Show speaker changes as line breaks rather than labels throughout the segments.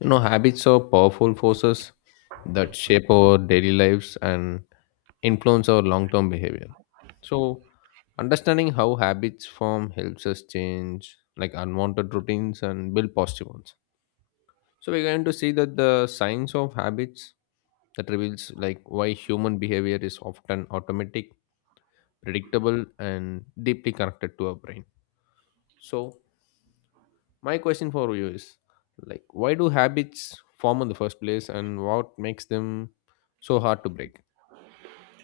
You know, habits are powerful forces that shape our daily lives and influence our long term behavior. So, Understanding how habits form helps us change like unwanted routines and build positive ones. So, we're going to see that the science of habits that reveals like why human behavior is often automatic, predictable, and deeply connected to our brain. So, My question for you is like why do habits form in the first place and what makes them so hard to break?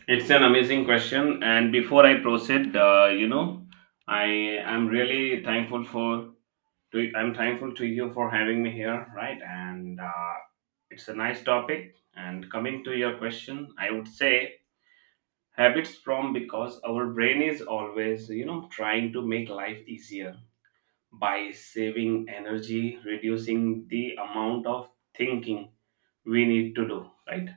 It's an amazing question. And before I proceed, I am really thankful for to I'm thankful to you for having me here, right? And it's a nice topic. And coming to your question, I would say habits from because our brain is always, trying to make life easier by saving energy, reducing the amount of thinking we need to do, right?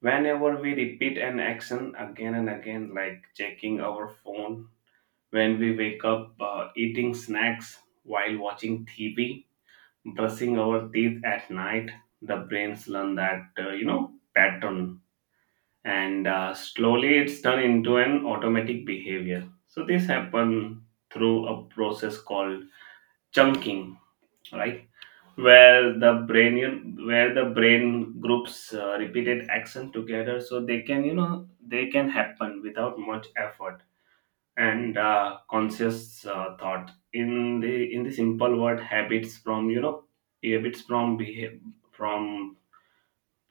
Whenever we repeat an action again and again, like checking our phone when we wake up, eating snacks while watching TV, brushing our teeth at night, the brains learn that, pattern. And slowly it's turned into an automatic behavior. So this happen through a process called chunking, right? Where the brain groups repeated action together so they can, you know, they can happen without much effort and conscious thought. In the simple word, habits from behavior, from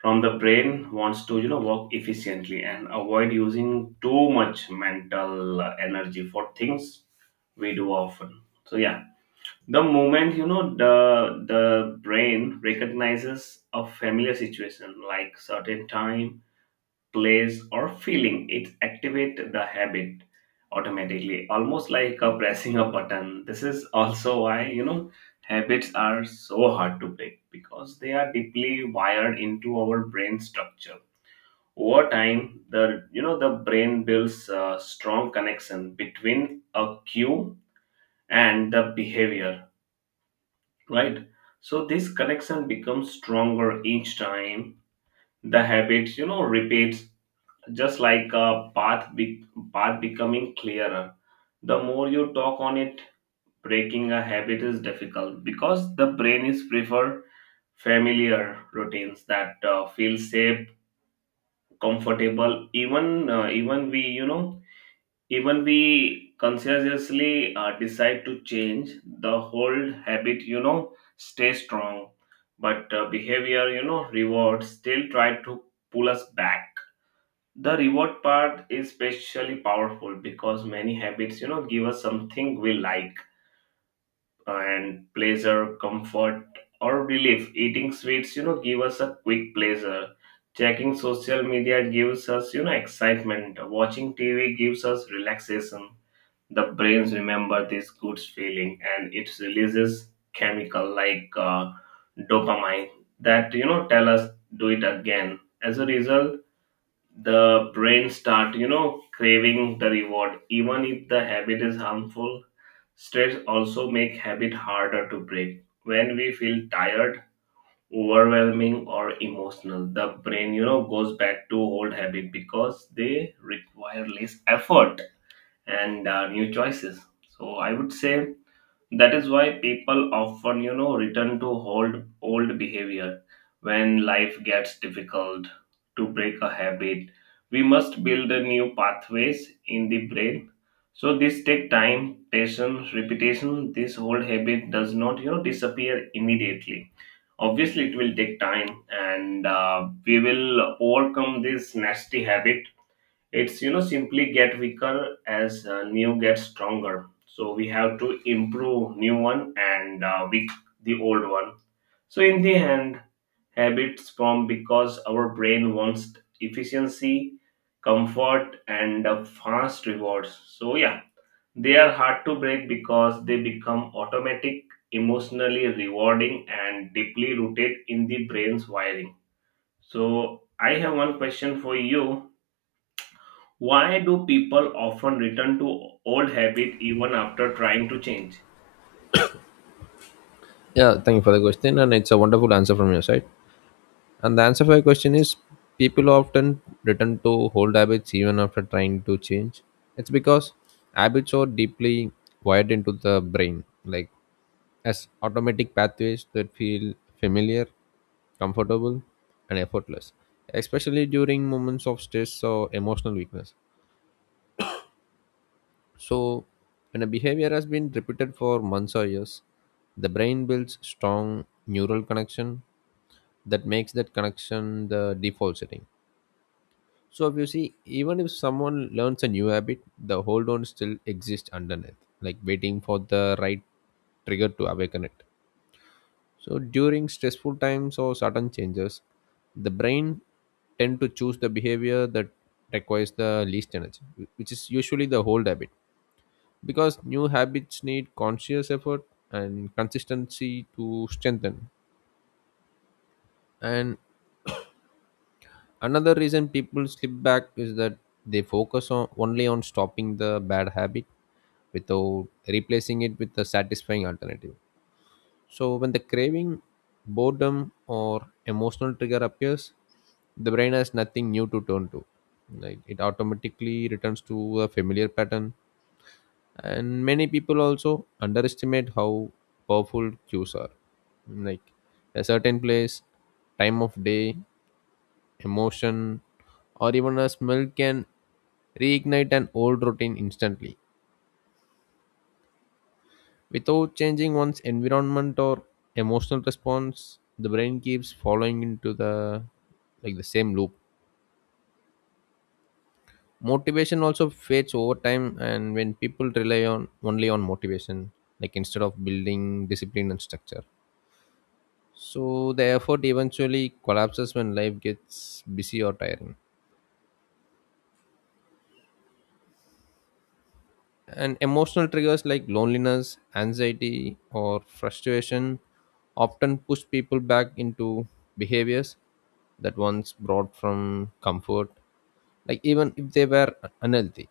from the brain wants to, you know, work efficiently and avoid using too much mental energy for things we do often. So yeah, the moment, you know, the brain recognizes a familiar situation like certain time, place, or feeling, it activates the habit automatically, almost like a pressing a button. This is also why, you know, habits are so hard to break, because they are deeply wired into our brain structure. Over time, the you know the brain builds a strong connection between a cue and the behavior, right? So this connection becomes stronger each time the habits, you know, repeats. Just like path becoming clearer the more you talk on it. Breaking a habit is difficult because the brain is prefer familiar routines that feel safe, comfortable, even even we you know even we consciously decide to change. The whole habit, you know, stay strong, but behavior, you know, reward still try to pull us back. The reward part is especially powerful because many habits, you know, give us something we like, and pleasure, comfort, or relief. Eating sweets, you know, give us a quick pleasure. Checking social media gives us, you know, excitement. Watching tv gives us relaxation. The brains remember this good feeling, and it releases chemical like dopamine that, you know, tell us do it again. As a result, the brain start, you know, craving the reward even if the habit is harmful. Stress also make habit harder to break. When we feel tired, overwhelming, or emotional, the brain, you know, goes back to old habit because they require less effort and new choices. So I would say that is why people often, return to old behavior when life gets difficult. To break a habit, we must build a new pathways in the brain. So this take time, patience, repetition. This old habit does not, disappear immediately. Obviously, it will take time, and we will overcome this nasty habit. It's, you know, simply get weaker as new gets stronger. So we have to improve new one and weak the old one. So in the end, habits form because our brain wants efficiency, comfort, and fast rewards. So yeah, they are hard to break because they become automatic, emotionally rewarding, and deeply rooted in the brain's wiring. So I have one question for you: why do people often return to old habit even after trying to change?
Yeah, thank you for the question and it's a wonderful answer from your side. And the answer for your question is people often return to old habits even after trying to change. It's because habits are deeply wired into the brain, like as automatic pathways that feel familiar, comfortable, and effortless, especially during moments of stress or emotional weakness. So, when a behavior has been repeated for months or years, the brain builds strong neural connection that makes that connection the default setting. So, if you see, even if someone learns a new habit, the hold on still exists underneath, like waiting for the right trigger to awaken it. So, during stressful times or sudden changes, the brain tend to choose the behavior that requires the least energy, which is usually the hold habit, because new habits need conscious effort and consistency to strengthen. And another reason people slip back is that they focus on only on stopping the bad habit without replacing it with a satisfying alternative. So when the craving, boredom, or emotional trigger appears, the brain has nothing new to turn to, like it automatically returns to a familiar pattern. And many people also underestimate how powerful cues are, like a certain place, time of day, emotion, or even a smell can reignite an old routine instantly. Without changing one's environment or emotional response, the brain keeps following into the like the same loop. Motivation also fades over time, and when people rely on only on motivation, like instead of building discipline and structure. So the effort eventually collapses when life gets busy or tiring. And emotional triggers like loneliness, anxiety, or frustration often push people back into behaviors that once brought from comfort, like even if they were unhealthy.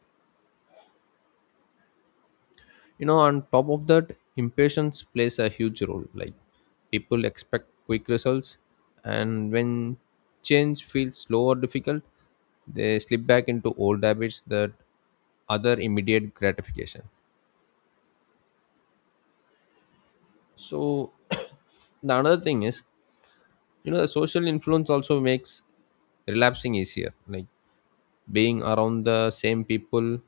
You know, on top of that, impatience plays a huge role, like people expect quick results, and when change feels slow or difficult, they slip back into old habits that other immediate gratification. So the another thing is, you know, the social influence also makes relapsing easier, like being around the same people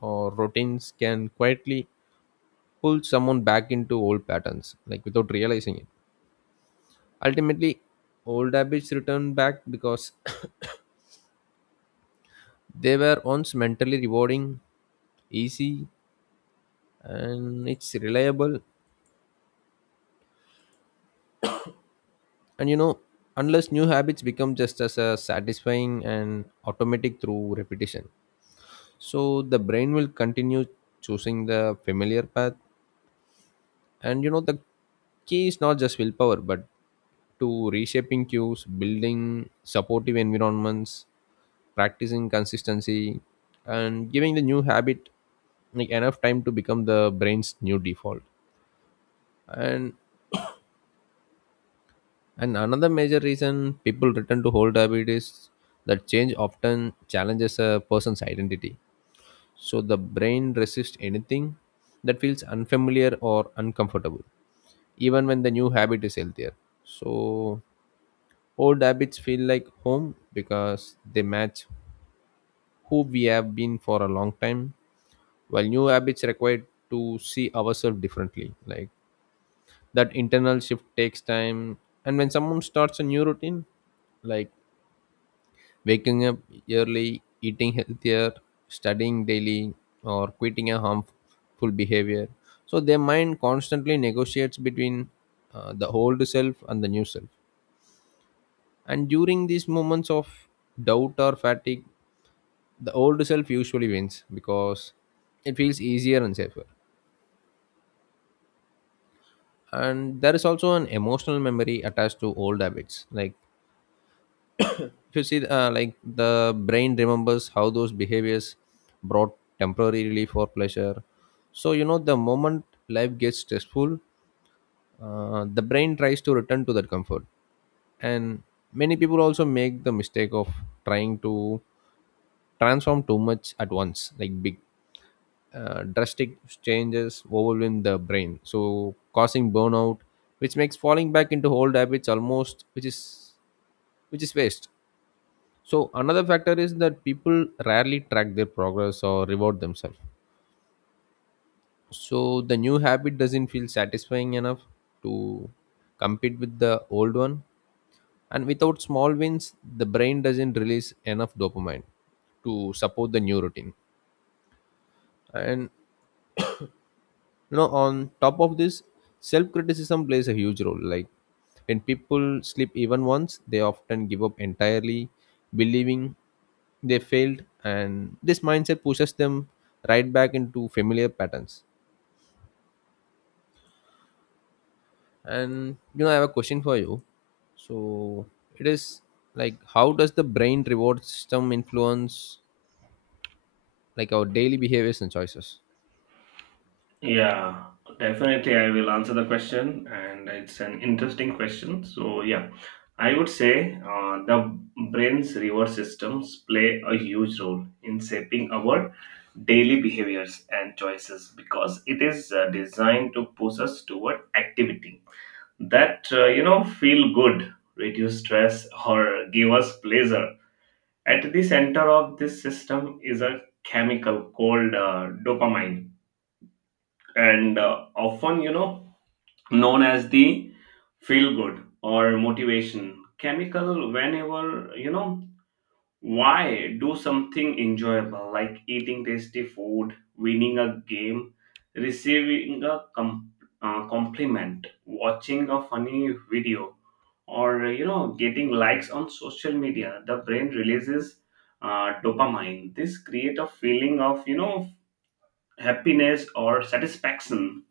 or routines can quietly pull someone back into old patterns, like without realizing it. Ultimately, old habits return back because they were once mentally rewarding, easy, and it's reliable. And you know, unless new habits become just as satisfying and automatic through repetition. So the brain will continue choosing the familiar path. And you know, the key is not just willpower, but to reshaping cues, building supportive environments, practicing consistency, and giving the new habit like enough time to become the brain's new default. And and another major reason people return to old habit is that change often challenges a person's identity. So the brain resists anything that feels unfamiliar or uncomfortable, even when the new habit is healthier. So old habits feel like home because they match who we have been for a long time, while new habits require to see ourselves differently, like that internal shift takes time. And when someone starts a new routine, like waking up early, eating healthier, studying daily, or quitting a harmful behavior. So their mind constantly negotiates between the old self and the new self. And during these moments of doubt or fatigue, the old self usually wins because it feels easier and safer. And there is also an emotional memory attached to old habits, like if you see, like the brain remembers how those behaviors brought temporary relief or pleasure. So, you know, the moment life gets stressful, the brain tries to return to that comfort. And many people also make the mistake of trying to transform too much at once, like big, drastic changes overwhelm the brain. So, causing burnout, which makes falling back into old habits almost, which is waste. So another factor is that people rarely track their progress or reward themselves. So the new habit doesn't feel satisfying enough to compete with the old one. And without small wins, the brain doesn't release enough dopamine to support the new routine. And you know, on top of this, self criticism plays a huge role, like when people slip even once, they often give up entirely, believing they failed, and this mindset pushes them right back into familiar patterns. And you know, I have a question for you. So it is like how does the brain reward system influence like our daily behaviors and choices?
Yeah, definitely I will answer the question and it's an interesting question. So yeah, I would say the brain's reward systems play a huge role in shaping our daily behaviors and choices, because it is designed to push us toward activity that, you know, feel good, reduce stress, or give us pleasure. At the center of this system is a chemical called dopamine, and often, known as the feel good or motivation chemical. Whenever, you know, why do something enjoyable like eating tasty food, winning a game, receiving a compliment, watching a funny video, or, you know, getting likes on social media? The brain releases dopamine. This create a feeling of, you know, happiness or satisfaction,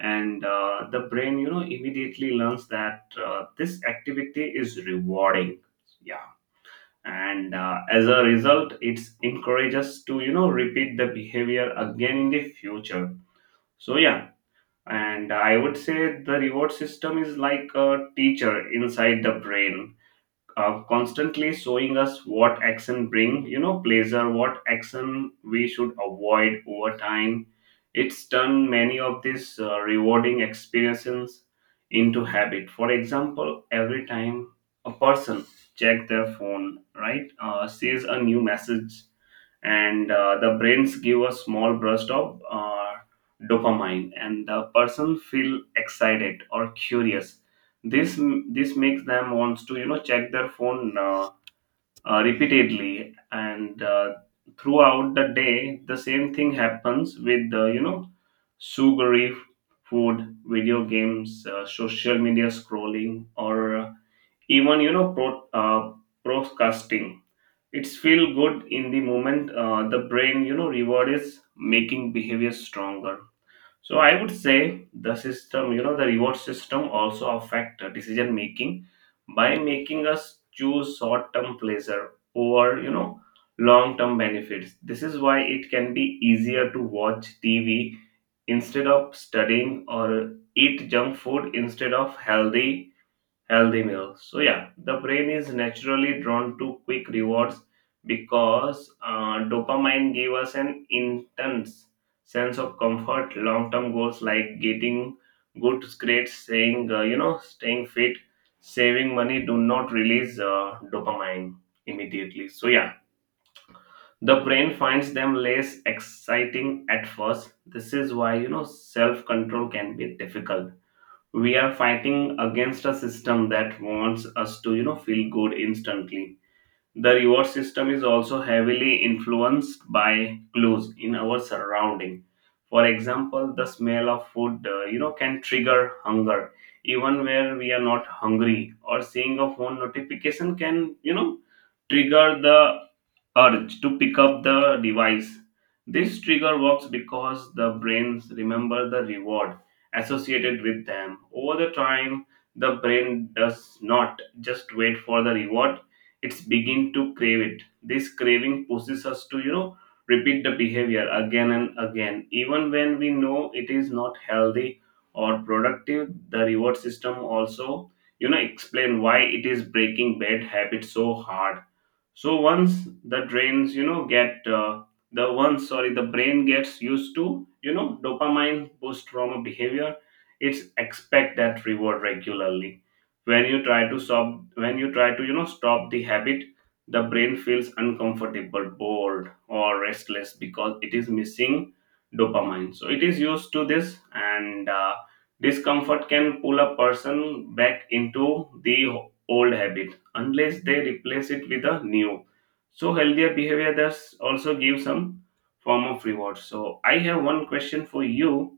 and the brain, you know, immediately learns that this activity is rewarding. Yeah, and as a result, it encourages to, you know, repeat the behavior again in the future. So yeah, and I would say the reward system is like a teacher inside the brain, constantly showing us what action bring, you know, pleasure, what action we should avoid. Over time, it's turned many of these rewarding experiences into habit. For example, every time a person check their phone, right, sees a new message, and the brains give a small burst of dopamine, and the person feel excited or curious. This this makes them wants to, you know, check their phone repeatedly and throughout the day. The same thing happens with the, you know, sugary food, video games, social media scrolling, or even, you know, broadcasting. It's feel good in the moment. The brain, you know, reward is making behavior stronger. So I would say the reward system also affect the decision making by making us choose short term pleasure over, you know, long term benefits. This is why it can be easier to watch tv instead of studying, or eat junk food instead of healthy meals. So yeah, the brain is naturally drawn to quick rewards because dopamine gave us an intense sense of comfort. Long-term goals like getting good grades, saying staying fit, saving money do not release dopamine immediately. So yeah, the brain finds them less exciting at first. This is why, you know, self-control can be difficult. We are fighting against a system that wants us to, you know, feel good instantly. The reward system is also heavily influenced by clues in our surrounding. For example, the smell of food, you know, can trigger hunger even where we are not hungry, or seeing a phone notification can, you know, trigger the urge to pick up the device. This trigger works because the brains remember the reward associated with them. Over the time, the brain does not just wait for the reward, it's begin to crave it. This craving pushes us to, repeat the behavior again and again. Even when we know it is not healthy or productive, the reward system also, explain why it is breaking bad habits so hard. So once the drains you know get the once sorry The brain gets used to, you know, dopamine post trauma behavior. It's expect that reward regularly. When you try to, you know, stop the habit, the brain feels uncomfortable, bored, or restless because it is missing dopamine, so it is used to this, and discomfort can pull a person back into the old habit unless they replace it with a new. So healthier behavior does also give some form of reward. So I have one question for you,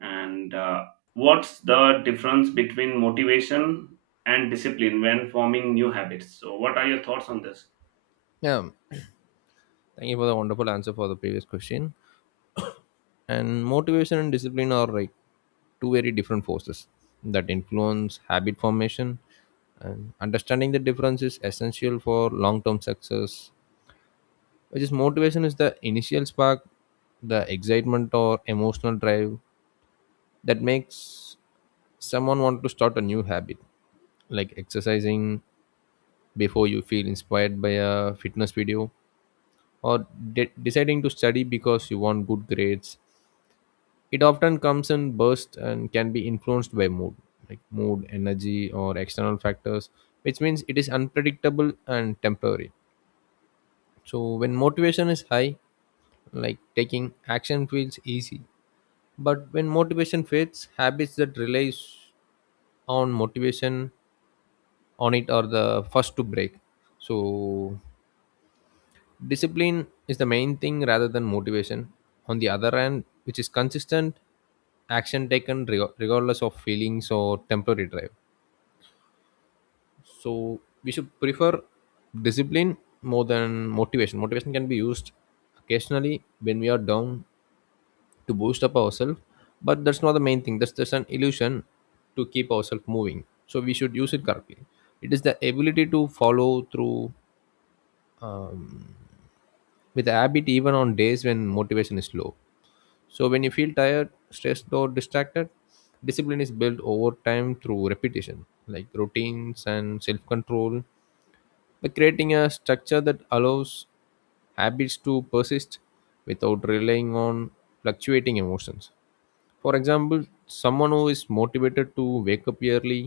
and what's the difference between motivation and discipline when forming new habits? So what are your thoughts on this?
Yeah, thank you for the wonderful answer for the previous question. And motivation and discipline are like two very different forces that influence habit formation. And understanding the difference is essential for long term success, which is motivation is the initial spark, the excitement or emotional drive that makes someone want to start a new habit, like exercising before you feel inspired by a fitness video, or deciding to study because you want good grades. It often comes in bursts and can be influenced by mood, like mood, energy, or external factors, which means it is unpredictable and temporary. So, when motivation is high, like taking action feels easy. But when motivation fades, habits that relies on motivation on it are the first to break. So, discipline is the main thing rather than motivation on the other hand, which is consistent action taken regardless of feelings or temporary drive. So we should prefer discipline more than motivation. Motivation can be used occasionally when we are down to boost up ourselves, but that's not the main thing, that's just an illusion to keep ourselves moving, so we should use it correctly. It is the ability to follow through um, with a habit even on days when motivation is low. So when you feel tired, stressed, or distracted, discipline is built over time through repetition, like routines and self control, by creating a structure that allows habits to persist without relying on fluctuating emotions. For example, someone who is motivated to wake up early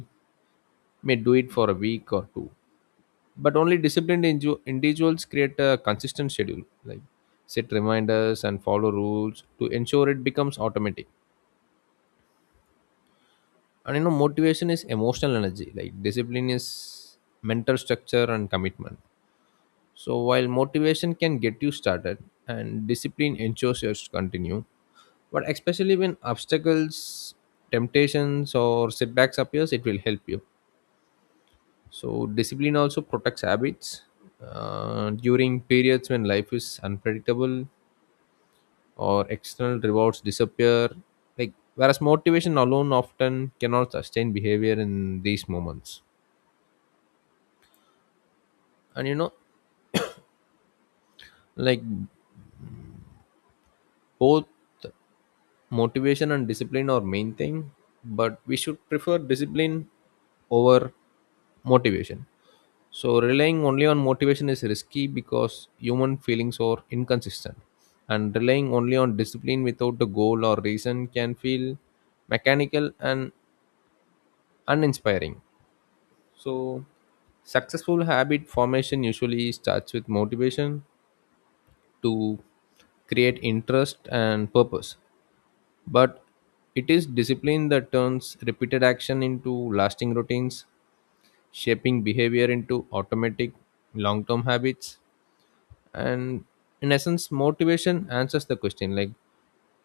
may do it for a week or two. But only disciplined individuals create a consistent schedule, like set reminders and follow rules to ensure it becomes automatic. And you know, motivation is emotional energy, like discipline is mental structure and commitment. So while motivation can get you started and discipline ensures you to continue, but especially when obstacles, temptations, or setbacks appears, it will help you. So discipline also protects habits during periods when life is unpredictable or external rewards disappear, like whereas motivation alone often cannot sustain behavior in these moments. And you know, like both motivation and discipline are main thing, but we should prefer discipline over motivation. So relying only on motivation is risky because human feelings are inconsistent, and relying only on discipline without a goal or reason can feel mechanical and uninspiring. So successful habit formation usually starts with motivation to create interest and purpose. But it is discipline that turns repeated action into lasting routines, shaping behavior into automatic long term habits. And in essence, motivation answers the question like,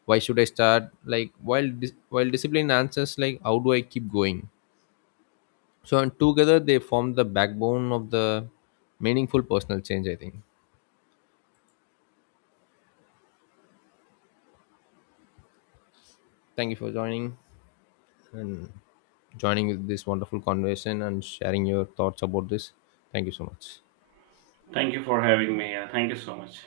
why should I start? Like, while, while discipline answers, like, how do I keep going? So, and together they form the backbone of the meaningful personal change, I think. Thank you for joining and joining with this wonderful conversation and sharing your thoughts about this. Thank you so much.
Thank you for having me here. Thank you so much.